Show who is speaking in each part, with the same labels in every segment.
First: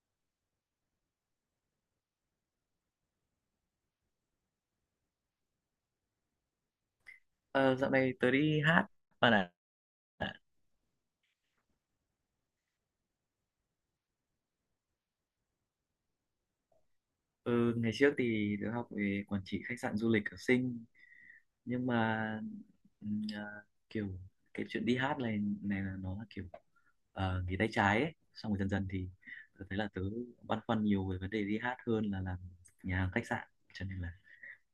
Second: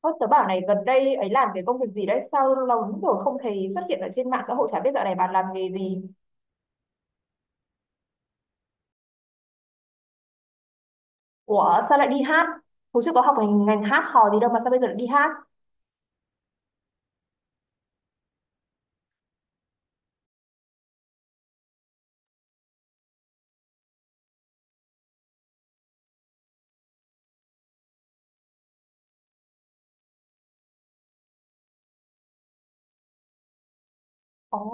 Speaker 1: Ơ, tớ bảo này gần đây ấy làm cái công việc gì đấy sao lâu lắm rồi không thấy xuất hiện ở trên mạng xã hội, chả biết dạo này bạn làm nghề gì?
Speaker 2: Ờ, Dạo này tớ đi hát ở Đà Nẵng.
Speaker 1: Ủa sao lại đi hát, hồi trước có học ngành hát hò gì đâu mà sao bây giờ lại đi hát?
Speaker 2: Ừ, ngày trước thì tớ học về quản trị khách sạn du lịch ở Sinh, nhưng mà ừm, à, kiểu cái chuyện đi hát này này là nó là kiểu nghề tay trái ấy. Xong rồi dần dần thì tớ thấy là tớ băn khoăn nhiều về vấn đề đi hát hơn là làm nhà hàng khách sạn, cho nên là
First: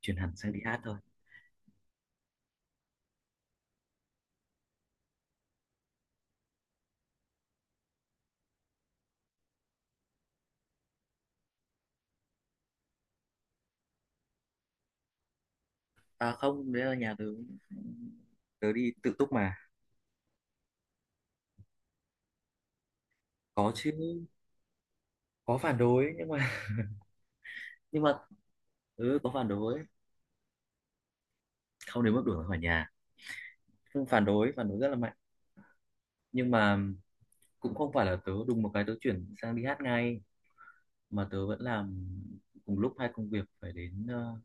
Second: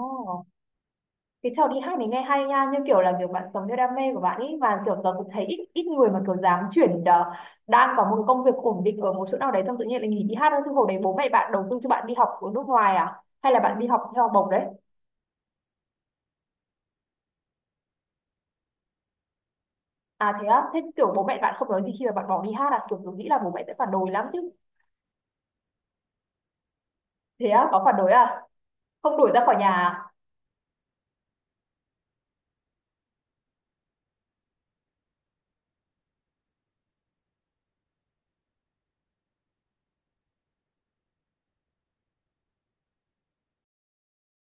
Speaker 2: chuyển hẳn sang đi hát thôi.
Speaker 1: cái trò đi hát này nghe hay nha, nhưng kiểu là kiểu bạn sống theo đam mê của bạn ấy, và kiểu tớ cũng thấy ít ít người mà kiểu dám chuyển, đang có một công việc ổn định ở một chỗ nào đấy xong tự nhiên lại nghỉ đi hát thôi. Chứ hồi đấy bố mẹ bạn đầu tư cho bạn đi học ở nước ngoài à, hay là bạn đi học theo học bổng đấy?
Speaker 2: À không, đấy là nhà tớ, tớ đi tự túc mà.
Speaker 1: À thế á, thế kiểu bố mẹ bạn không nói gì khi mà bạn bỏ đi hát à, kiểu tôi nghĩ là bố mẹ
Speaker 2: Có
Speaker 1: sẽ phản
Speaker 2: chứ,
Speaker 1: đối lắm chứ.
Speaker 2: có phản đối, nhưng mà
Speaker 1: Thế á, có phản
Speaker 2: nhưng
Speaker 1: đối
Speaker 2: mà
Speaker 1: à? Không
Speaker 2: ừ,
Speaker 1: đuổi
Speaker 2: có
Speaker 1: ra
Speaker 2: phản
Speaker 1: khỏi nhà
Speaker 2: đối,
Speaker 1: à?
Speaker 2: không đến mức đuổi ra khỏi nhà. Phương phản đối rất là mạnh, nhưng mà cũng không phải là tớ đùng một cái tớ chuyển sang đi hát ngay, mà tớ vẫn làm cùng lúc hai công việc, phải đến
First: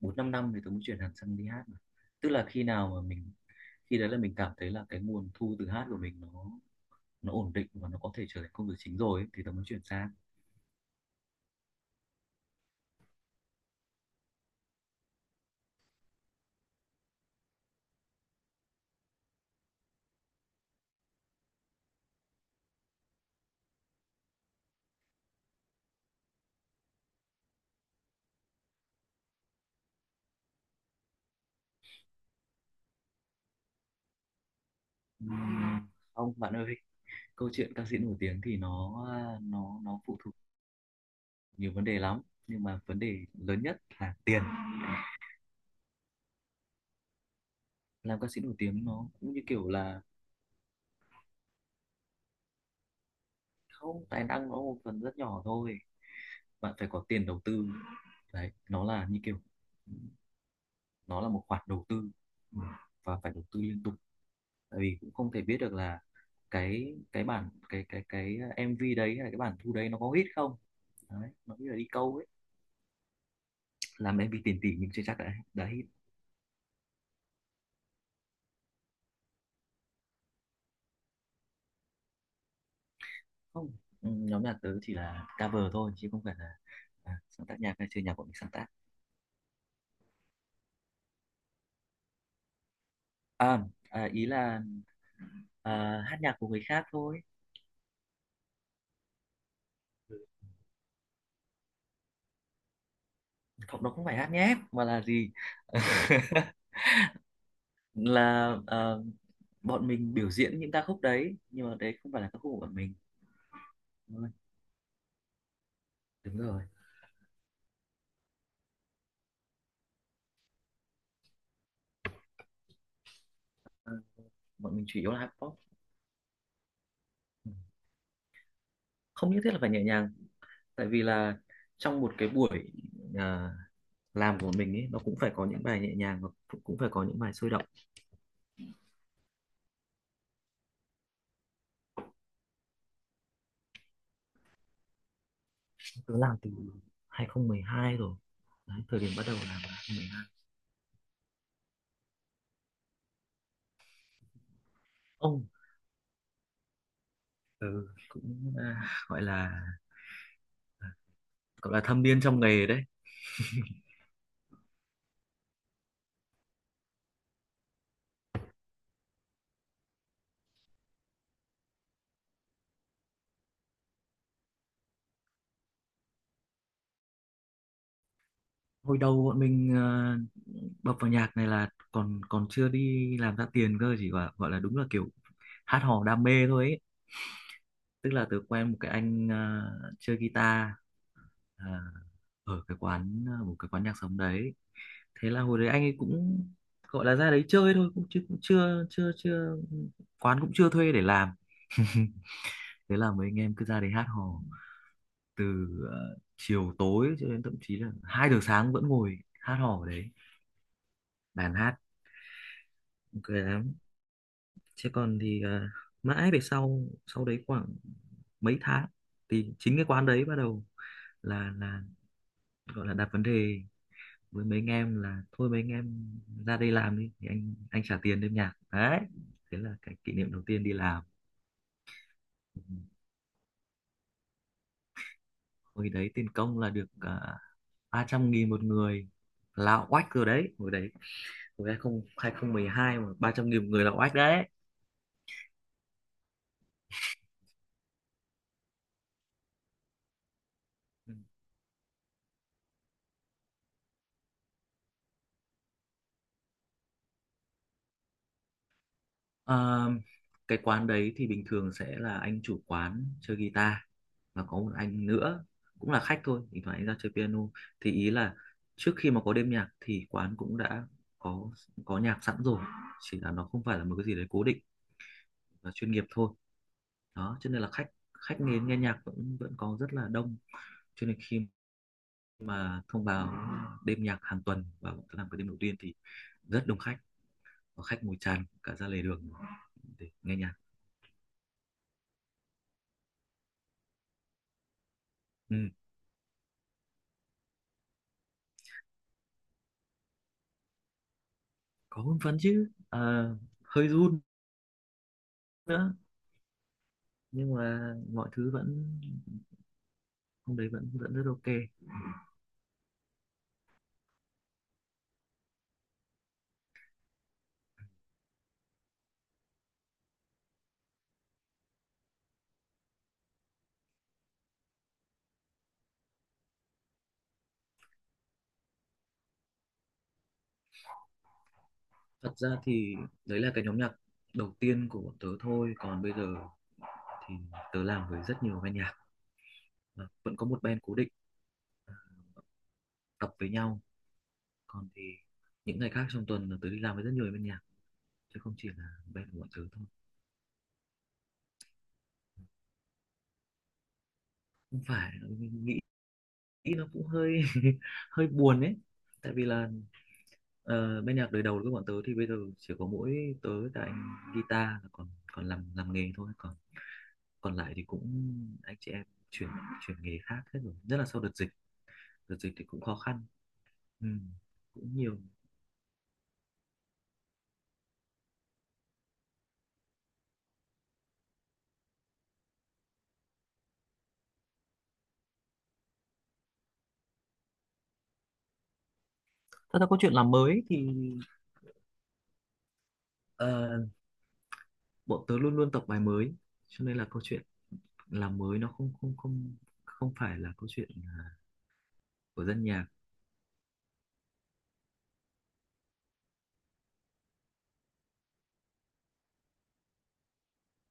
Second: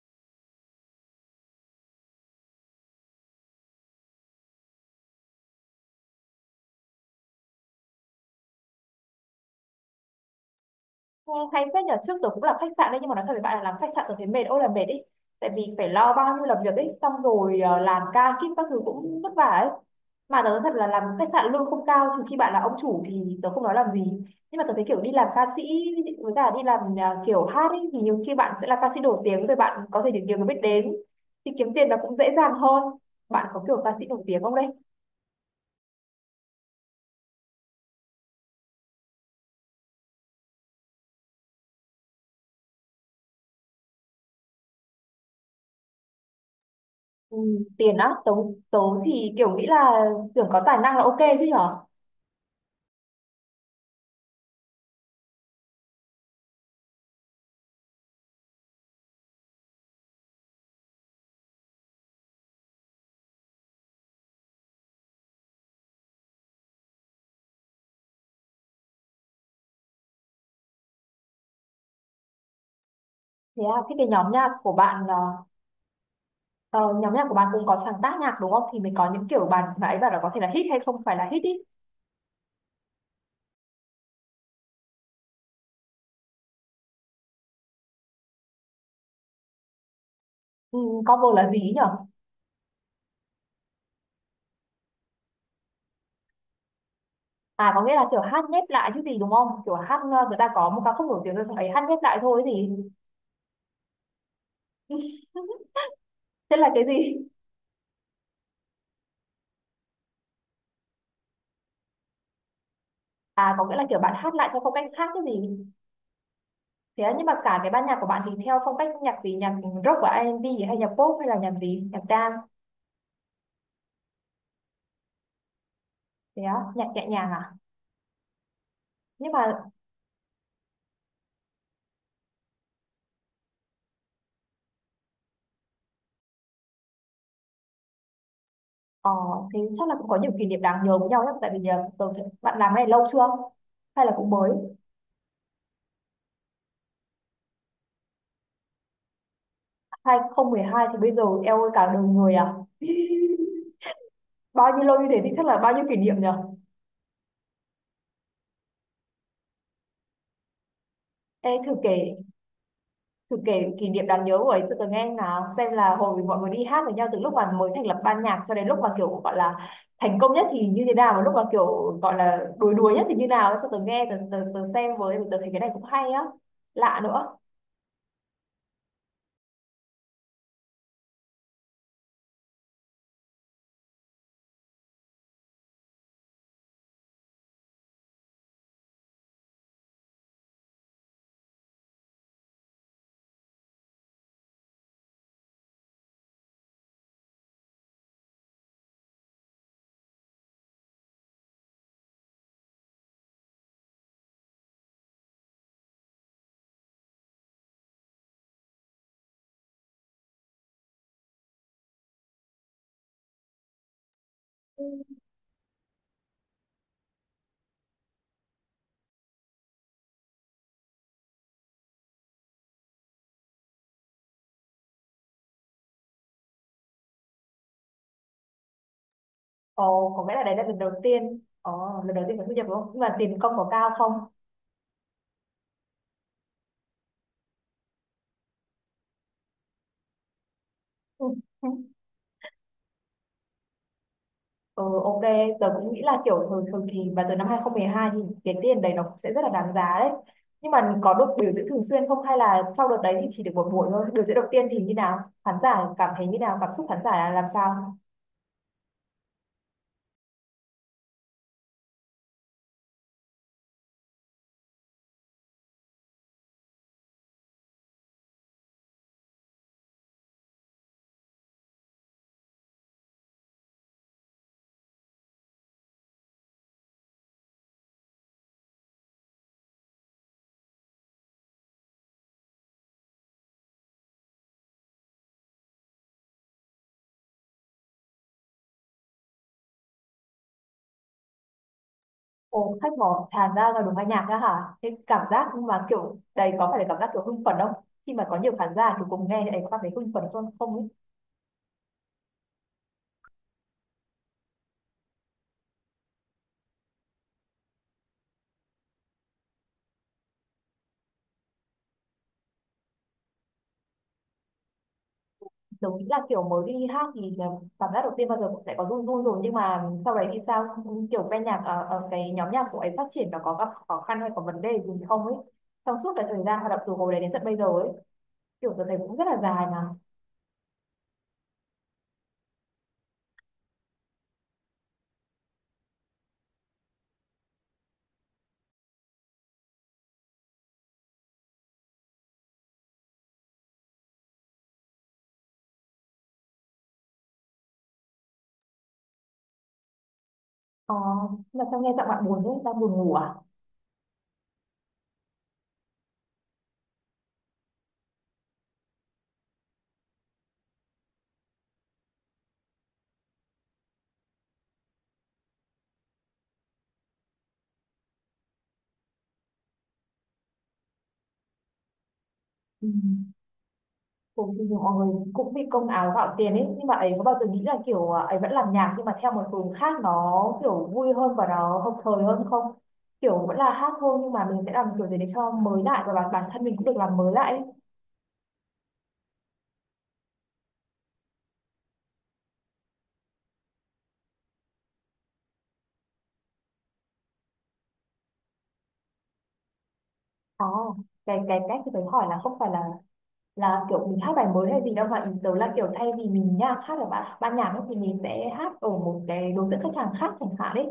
Speaker 2: bốn năm năm thì tớ mới chuyển hẳn sang đi hát mà. Tức là khi nào mà mình, khi đấy là mình cảm thấy là cái nguồn thu từ hát của mình nó ổn định và nó có thể trở thành công việc chính rồi ấy, thì tớ mới chuyển sang.
Speaker 1: Ừ, hay phết nhờ, trước tớ cũng làm khách sạn đấy, nhưng mà nói thật với bạn là làm khách sạn tớ thấy mệt ôi là mệt ý. Tại vì phải lo bao nhiêu làm việc ấy, xong rồi làm ca kíp các thứ cũng vất vả ấy. Mà tớ nói thật là làm khách sạn lương không cao, trừ khi bạn là ông chủ thì tớ không nói làm gì. Nhưng mà tớ thấy kiểu đi làm ca sĩ với cả đi làm kiểu hát ấy, thì nhiều khi bạn sẽ là ca sĩ nổi tiếng rồi bạn có thể được nhiều người biết đến, thì kiếm tiền nó cũng dễ dàng hơn. Bạn có kiểu ca sĩ nổi tiếng không đấy?
Speaker 2: Ừm, ông bạn ơi, câu chuyện ca sĩ nổi tiếng thì nó ờ, nó phụ thuộc nhiều vấn đề lắm, nhưng mà vấn đề lớn nhất là tiền.
Speaker 1: Ừ, tiền á,
Speaker 2: Làm ca
Speaker 1: tớ
Speaker 2: sĩ nổi
Speaker 1: tớ
Speaker 2: tiếng nó
Speaker 1: thì
Speaker 2: cũng như
Speaker 1: kiểu nghĩ
Speaker 2: kiểu
Speaker 1: là
Speaker 2: là,
Speaker 1: tưởng có tài năng là ok chứ nhở.
Speaker 2: không, tài năng nó một phần rất nhỏ thôi, bạn phải có tiền đầu tư. Đấy nó là như kiểu, nó là một khoản đầu tư. Ừ. Và phải đầu tư liên tục, tại vì cũng không thể biết được là cái bản cái MV đấy hay là cái bản thu đấy nó có hit không, đấy nó như là đi câu ấy.
Speaker 1: Thế à, thế cái
Speaker 2: Làm
Speaker 1: nhóm
Speaker 2: MV
Speaker 1: nhạc
Speaker 2: tiền tỷ
Speaker 1: của
Speaker 2: nhưng chưa
Speaker 1: bạn
Speaker 2: chắc đã hit.
Speaker 1: ờ, nhóm nhạc của bạn cũng có sáng tác nhạc đúng không, thì mình có những kiểu bạn nãy bảo là có thể là hit hay không phải là hit ý.
Speaker 2: Không. Ừ, nhóm nhạc tớ chỉ là cover thôi, chứ không phải là sáng tác nhạc hay chơi nhạc của mình sáng tác.
Speaker 1: Ừ, cover là gì ý nhở?
Speaker 2: à, ý là, hát nhạc của người khác thôi.
Speaker 1: À có nghĩa là kiểu hát nhép lại chứ gì, đúng không? Kiểu hát người ta có một ca khúc nổi tiếng rồi xong ấy hát nhép lại thôi gì.
Speaker 2: Không, nó không phải hát nhép, mà là gì?
Speaker 1: Thế là cái gì?
Speaker 2: Là bọn mình biểu diễn những ca khúc đấy, nhưng mà đấy không phải là ca khúc của bọn mình.
Speaker 1: À có nghĩa là kiểu bạn
Speaker 2: Đúng rồi,
Speaker 1: hát lại theo phong cách khác cái gì.
Speaker 2: đúng rồi.
Speaker 1: Thế à, nhưng mà cả cái ban nhạc của bạn thì theo phong cách nhạc gì, nhạc rock và R&B, hay nhạc pop, hay là nhạc gì, nhạc dance?
Speaker 2: Ờ, Bọn mình chủ yếu là hát pop.
Speaker 1: Thế á, nhạc nhẹ nhàng
Speaker 2: Ừ.
Speaker 1: à?
Speaker 2: Không
Speaker 1: Nhưng mà
Speaker 2: nhất thiết là phải nhẹ nhàng, tại vì là, trong một cái buổi à, làm của mình ấy, nó cũng phải có những bài nhẹ nhàng và cũng cũng phải có những bài sôi động.
Speaker 1: ờ, thế chắc là cũng có nhiều kỷ niệm đáng nhớ với nhau nhé, tại vì bạn làm cái này lâu chưa hay là cũng mới?
Speaker 2: Tớ làm từ 2012 rồi đấy, thời điểm bắt đầu làm là 2012.
Speaker 1: 2012 thì bây giờ eo ơi, cả đời người à. Bao nhiêu lâu như thế thì chắc
Speaker 2: Ông,
Speaker 1: là bao nhiêu kỷ niệm nhở.
Speaker 2: ừ, cũng gọi là,
Speaker 1: Ê, thử kể,
Speaker 2: thâm niên trong nghề đấy.
Speaker 1: thử kể kỷ niệm đáng nhớ của ấy cho tớ nghe nào, xem là hồi mọi người đi hát với nhau từ lúc mà mới thành lập ban nhạc cho đến lúc mà kiểu gọi là thành công nhất thì như thế nào, và lúc mà kiểu gọi là đuối đuối nhất thì như nào ấy, cho tớ nghe, tớ xem với, tớ thấy cái này cũng hay á, lạ nữa.
Speaker 2: Hồi đầu bọn mình bập vào nhạc này là còn còn chưa đi làm ra tiền cơ, chỉ gọi gọi là, đúng là kiểu hát hò đam mê thôi ấy. Tức là tớ quen một cái anh chơi guitar, ờ, ở cái quán, một cái quán nhạc sống đấy. Thế là hồi đấy anh ấy cũng gọi là ra đấy chơi thôi, cũng chứ cũng chưa chưa chưa quán cũng chưa thuê để làm. Thế là mấy anh em cứ ra đấy hát hò, từ chiều tối cho đến thậm chí là 2 giờ sáng vẫn ngồi hát hò ở đấy, đàn hát. Ok. Chứ còn thì mãi về sau sau đấy khoảng mấy tháng, thì chính cái quán đấy bắt đầu là gọi là đặt vấn đề với mấy anh em là thôi mấy anh em ra đây làm đi thì anh trả tiền đêm nhạc đấy. Thế là cái kỷ
Speaker 1: Ồ, có
Speaker 2: niệm
Speaker 1: nghĩa là
Speaker 2: đầu
Speaker 1: đấy là
Speaker 2: tiên đi
Speaker 1: lần đầu
Speaker 2: làm.
Speaker 1: tiên. Ồ, lần đầu tiên mình thu nhập đúng không? Nhưng mà tiền công có cao không?
Speaker 2: Hồi đấy tiền công là được 300.000 một người là oách rồi đấy hồi đấy.
Speaker 1: Ừ.
Speaker 2: Hồi 2000 2012 mà 300.000 một người là oách đấy.
Speaker 1: Ừ, ok, tớ cũng nghĩ là kiểu thường thường thì và từ năm 2012 thì cái tiền đấy nó cũng sẽ rất là đáng giá đấy. Nhưng mà có được biểu diễn thường xuyên không hay là sau đợt đấy thì chỉ được một buổi thôi? Biểu diễn đầu tiên thì như nào? Khán giả cảm thấy như nào? Cảm xúc khán giả là làm sao?
Speaker 2: Ờ, cái quán đấy thì bình thường sẽ là anh chủ quán chơi guitar, và có một anh nữa cũng là khách thôi, thỉnh thoảng anh ra chơi piano. Thì ý là trước khi mà có đêm nhạc thì quán cũng đã có có nhạc sẵn rồi, chỉ là nó không phải là một cái gì đấy cố định và chuyên nghiệp thôi đó, cho nên là khách khách nghe nghe nhạc vẫn vẫn có rất là đông. Cho nên khi mà thông báo đêm nhạc hàng tuần và làm cái đêm đầu tiên thì rất đông khách, và khách ngồi tràn cả ra lề đường để nghe nhạc.
Speaker 1: Ồ, khách mò tràn ra là đúng âm nhạc ra hả? Thế cảm giác nhưng
Speaker 2: Ừ.
Speaker 1: mà kiểu đấy có phải là cảm giác kiểu hưng phấn không? Khi mà có nhiều khán giả thì cùng nghe thì ấy có cảm thấy hưng phấn không? Không ấy.
Speaker 2: Có hưng phấn chứ. Ờ, Hơi run nữa, nhưng mà mọi thứ vẫn, hôm đấy vẫn vẫn rất ok.
Speaker 1: Giống như là kiểu mới đi hát thì là cảm giác đầu tiên bao giờ cũng sẽ có run run rồi, nhưng mà sau đấy thì sao, kiểu ban nhạc ở cái nhóm nhạc của ấy phát triển và có gặp khó khăn hay có vấn đề gì không ấy, trong suốt cái thời gian hoạt động từ hồi đấy đến tận bây giờ ấy, kiểu tôi thấy cũng rất là dài mà.
Speaker 2: Thật ra thì đấy là cái nhóm nhạc đầu tiên của bọn tớ thôi, còn bây giờ thì tớ làm với rất nhiều ban nhạc. Và vẫn có một band cố định tập với nhau, còn thì những ngày khác trong tuần là tớ đi làm với rất nhiều ban nhạc chứ không chỉ là band của bọn tớ thôi.
Speaker 1: ờ, mà sao nghe giọng bạn buồn thế, đang buồn ngủ à?
Speaker 2: Không phải, nghĩ nghĩ nó cũng hơi hơi buồn ấy, tại vì là, bên nhạc đời đầu của bọn tớ thì bây giờ chỉ có mỗi tớ và anh guitar là còn còn làm nghề thôi, còn còn lại thì cũng anh chị em chuyển chuyển nghề khác hết rồi, nhất là sau đợt dịch. Đợt dịch thì cũng
Speaker 1: Ừ.
Speaker 2: khó khăn. Ừ,
Speaker 1: Cũng thì
Speaker 2: cũng
Speaker 1: mọi
Speaker 2: nhiều.
Speaker 1: người cũng vì công áo gạo tiền ấy, nhưng mà ấy có bao giờ nghĩ là kiểu à, ấy vẫn làm nhạc nhưng mà theo một hướng khác nó kiểu vui hơn và nó hợp thời hơn không? Kiểu vẫn là hát thôi nhưng mà mình sẽ làm kiểu gì để cho mới lại, và bản bản thân mình cũng được làm mới lại ấy.
Speaker 2: Thật ra câu chuyện làm mới thì, Ờ, bọn tớ luôn luôn tập bài mới, cho nên là câu chuyện làm mới nó không không không không phải là câu chuyện
Speaker 1: Có cái cách thì phải hỏi là
Speaker 2: của
Speaker 1: không
Speaker 2: dân
Speaker 1: phải
Speaker 2: nhạc.
Speaker 1: là kiểu mình hát bài mới hay gì đâu, mà ý tớ là kiểu thay vì mình nha hát ở ban nhạc ấy, thì mình sẽ hát ở một cái đối tượng khách hàng khác chẳng hạn đấy,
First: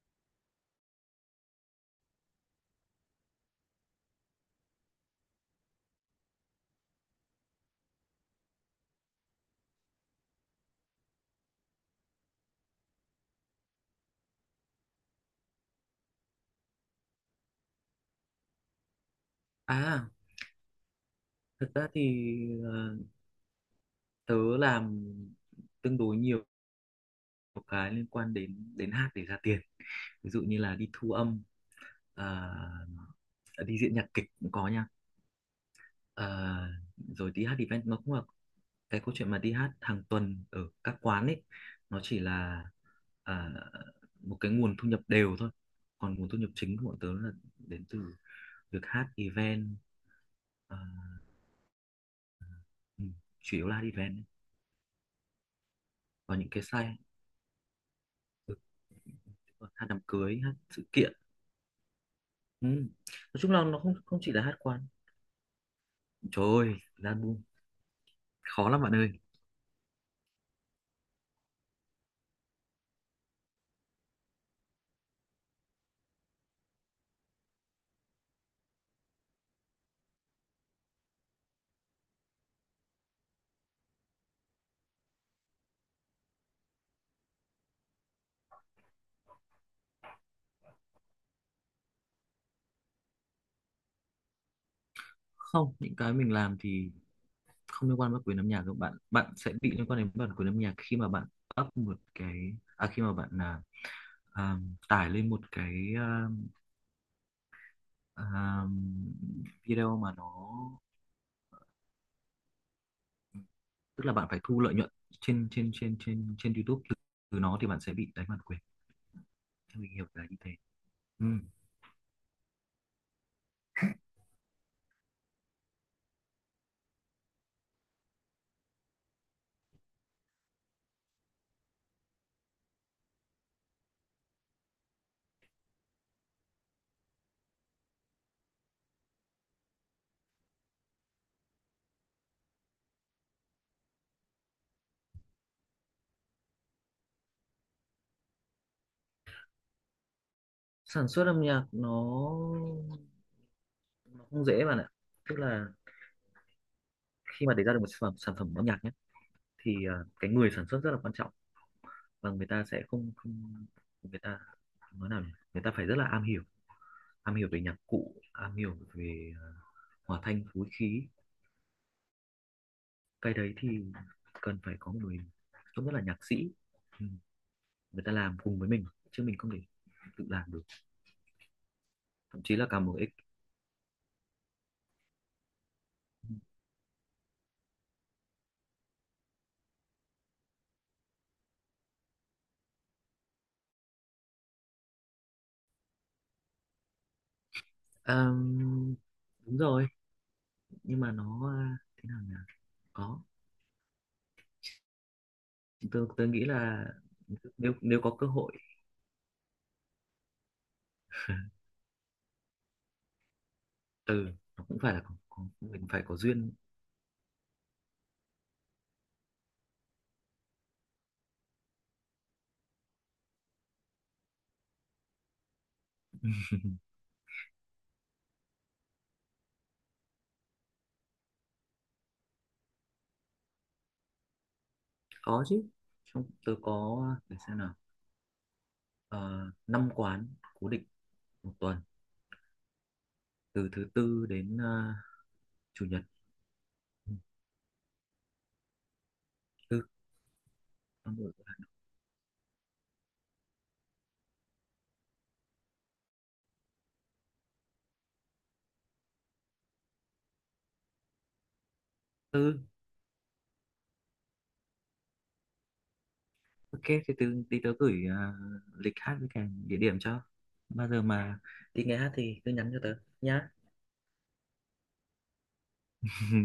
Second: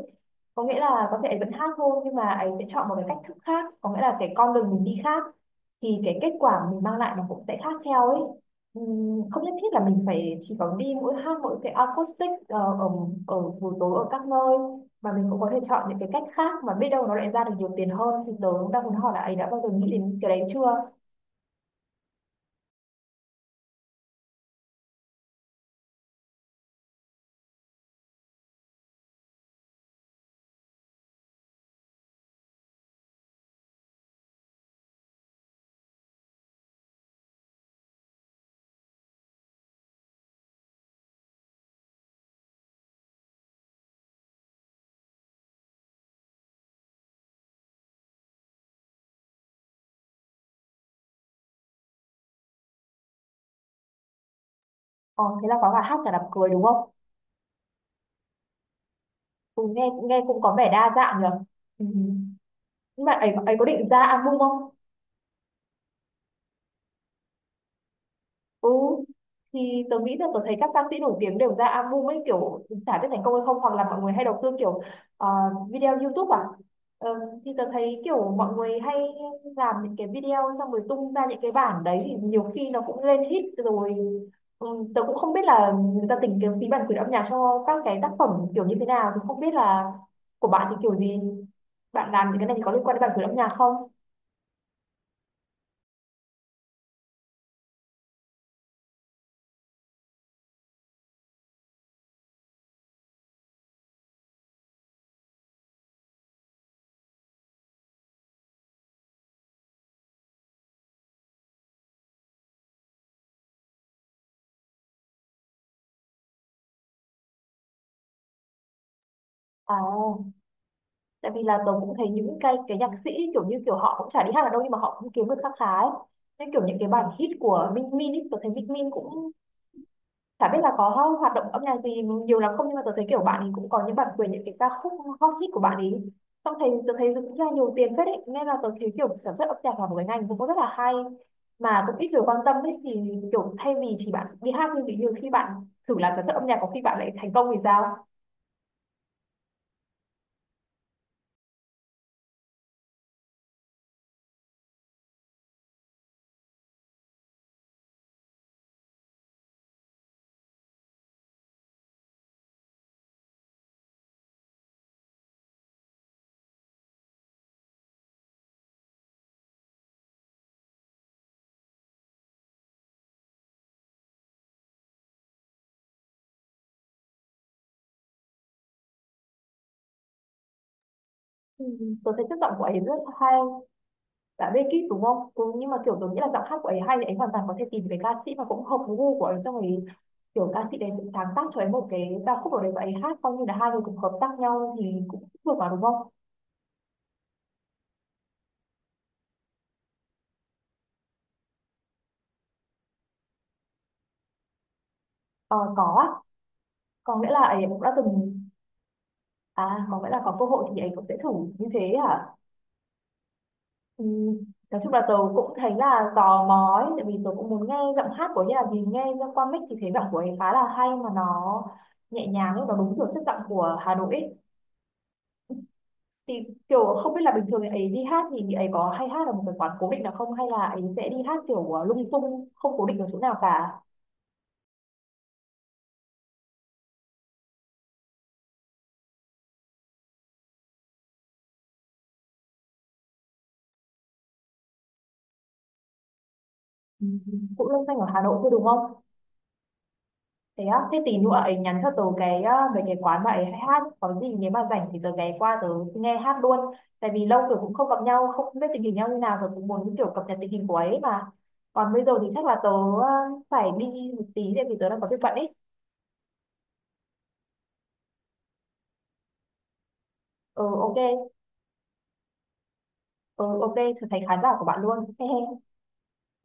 Speaker 1: có nghĩa là có thể vẫn hát thôi nhưng mà ấy sẽ chọn một cái cách thức khác, có nghĩa là cái con đường mình đi khác thì cái kết quả mình mang lại nó cũng sẽ khác theo ấy. Không nhất thiết là mình phải chỉ có đi mỗi hát mỗi cái acoustic ở ở buổi tối ở các nơi, mà mình cũng có thể chọn những cái cách khác mà biết đâu nó lại ra được nhiều tiền hơn, thì tớ cũng đang muốn hỏi là ấy đã bao giờ nghĩ
Speaker 2: à
Speaker 1: đến cái đấy chưa.
Speaker 2: Thật ra thì ờ, tớ làm tương đối nhiều, một cái liên quan đến đến hát để ra tiền, ví dụ như là đi thu âm, à, đi diễn nhạc kịch cũng có nha. À, rồi đi hát event nó cũng là, cái câu chuyện mà đi hát hàng tuần ở các quán ấy, nó chỉ là à, một cái nguồn thu nhập đều thôi, còn nguồn thu nhập chính của bọn tớ là đến từ việc hát event, à, ừ, chủ yếu là hát event ấy.
Speaker 1: Ờ, thế là có cả hát cả đám
Speaker 2: Và
Speaker 1: cưới
Speaker 2: những
Speaker 1: đúng
Speaker 2: cái
Speaker 1: không?
Speaker 2: site,
Speaker 1: Ừ, nghe
Speaker 2: hát đám
Speaker 1: nghe
Speaker 2: cưới,
Speaker 1: cũng có
Speaker 2: hát
Speaker 1: vẻ
Speaker 2: sự
Speaker 1: đa
Speaker 2: kiện.
Speaker 1: dạng nhỉ. Ừ.
Speaker 2: Ừ.
Speaker 1: Nhưng mà ấy
Speaker 2: Nói chung
Speaker 1: ấy có
Speaker 2: là nó
Speaker 1: định
Speaker 2: không,
Speaker 1: ra
Speaker 2: không chỉ
Speaker 1: album
Speaker 2: là hát
Speaker 1: không?
Speaker 2: quán. Trời ơi, ra khó
Speaker 1: Ừ,
Speaker 2: lắm bạn ơi.
Speaker 1: thì tớ nghĩ là tớ thấy các ca sĩ nổi tiếng đều ra album ấy, kiểu chả biết thành công hay không, hoặc là mọi người hay đầu tư kiểu ờ, video YouTube à. Ờ, thì tớ thấy kiểu mọi người hay làm những cái video xong rồi tung ra những cái bản đấy thì nhiều khi nó cũng lên hit rồi. Ừ, tớ cũng không biết là người ta tính cái phí bản quyền âm nhạc cho các cái tác phẩm kiểu như thế nào, thì không biết là của bạn thì kiểu gì, bạn làm những cái này thì có liên quan đến bản quyền âm nhạc không?
Speaker 2: Không, những cái mình làm thì không liên quan với quyền âm nhạc đâu bạn bạn sẽ bị liên quan đến bản quyền âm nhạc khi mà bạn up một cái, khi mà bạn là, à, tải lên một cái, à, video mà nó, tức là bạn phải thu lợi nhuận trên trên trên trên trên YouTube từ nó thì bạn sẽ bị đánh bản quyền.
Speaker 1: À,
Speaker 2: Theo mình hiểu là như thế. Ừ.
Speaker 1: tại vì là tớ cũng thấy những cái nhạc sĩ kiểu như kiểu họ cũng chả đi hát ở đâu nhưng mà họ cũng kiếm được kha khá ấy. Nên kiểu những cái bản hit của Minh Min ấy, tôi thấy Minh Min cũng chả biết là có hoạt động âm nhạc gì nhiều lắm không, nhưng mà tôi thấy kiểu bạn ấy cũng có những bản quyền những cái ca khúc hot hit của bạn ấy, xong thấy tôi thấy cũng ra nhiều tiền phết ấy, nên là tôi thấy kiểu sản xuất âm nhạc là một cái ngành cũng có rất là hay mà cũng ít người quan tâm ấy, thì kiểu thay vì chỉ bạn đi hát, nhưng nhiều khi bạn thử làm sản xuất âm nhạc có khi bạn lại thành công thì sao.
Speaker 2: Sản xuất âm nhạc nó không dễ bạn ạ. Tức là khi mà để ra được một sản phẩm âm nhạc nhé, thì cái người sản xuất rất là quan trọng. Và người ta sẽ không, người ta nói nào nhỉ? Người ta phải rất là am hiểu về nhạc cụ, am hiểu về hòa thanh phối khí. Cái đấy thì cần phải có người trông rất là nhạc sĩ. Ừ, người ta làm cùng với mình chứ mình không thể tự làm được.
Speaker 1: Ừ, tớ thấy chất
Speaker 2: Thậm
Speaker 1: giọng
Speaker 2: chí
Speaker 1: của
Speaker 2: là cả
Speaker 1: ấy rất
Speaker 2: một ích.
Speaker 1: hay, dạ Beckett đúng không, ừ, nhưng mà kiểu tôi nghĩ là giọng hát của ấy hay thì ấy hoàn toàn có thể tìm cái ca sĩ mà cũng hợp với gu của ấy, xong rồi kiểu ca sĩ đấy cũng sáng tác cho ấy một cái ca khúc ở đấy và ấy hát, coi như là hai người cùng hợp tác nhau thì cũng được mà đúng không.
Speaker 2: Ờm, Đúng rồi, nhưng mà nó thế nào nhỉ, có,
Speaker 1: Ờ, có á.
Speaker 2: tôi nghĩ là,
Speaker 1: Có nghĩa là ấy
Speaker 2: nếu
Speaker 1: cũng đã
Speaker 2: nếu có cơ
Speaker 1: từng,
Speaker 2: hội.
Speaker 1: à có nghĩa là có cơ hội thì ấy cũng sẽ thử như thế à. Ừ.
Speaker 2: Ừ, nó cũng
Speaker 1: Nói chung
Speaker 2: phải là
Speaker 1: là tớ
Speaker 2: có,
Speaker 1: cũng thấy
Speaker 2: mình phải
Speaker 1: là
Speaker 2: có
Speaker 1: tò
Speaker 2: duyên.
Speaker 1: mò ấy, tại vì tớ cũng muốn nghe giọng hát của ấy, là vì nghe ra qua mic thì thấy giọng của ấy khá là hay mà nó nhẹ nhàng ấy, nó đúng kiểu chất giọng của Hà Nội ấy. Thì kiểu không biết là bình thường thì ấy đi hát thì chị ấy có hay hát ở một cái quán cố định nào không, hay là ấy sẽ đi hát kiểu lung tung không cố định ở chỗ nào cả.
Speaker 2: Có chứ, trong tôi có, để xem nào, ờ, năm quán cố định một tuần, từ thứ tư đến chủ nhật.
Speaker 1: Ừ.
Speaker 2: Ừ,
Speaker 1: Cũng loanh xanh ở Hà Nội thôi đúng không?
Speaker 2: tư
Speaker 1: Thế á, thế tí
Speaker 2: thứ
Speaker 1: nữa ấy nhắn cho tớ cái về cái quán mà ấy hay hát, có gì nếu mà rảnh thì tớ ghé qua tớ nghe hát luôn, tại vì lâu rồi cũng không gặp nhau, không biết tình hình nhau như nào rồi, cũng muốn kiểu cập nhật tình hình của ấy mà. Còn bây giờ thì chắc là
Speaker 2: tư.
Speaker 1: tớ ờ, phải đi một tí tại vì tớ đang có việc bận ấy.
Speaker 2: Ok. Thì từ tí tớ gửi lịch hát với cả địa điểm cho.
Speaker 1: Ừ,
Speaker 2: Bao
Speaker 1: ok.
Speaker 2: giờ mà đi nghe hát thì cứ nhắn cho tớ
Speaker 1: Ừ,
Speaker 2: nhá.
Speaker 1: ok, trở thành khán giả của bạn luôn. He he,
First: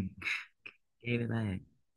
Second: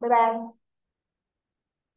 Speaker 1: bye
Speaker 2: Ok,
Speaker 1: bye.
Speaker 2: bye bye.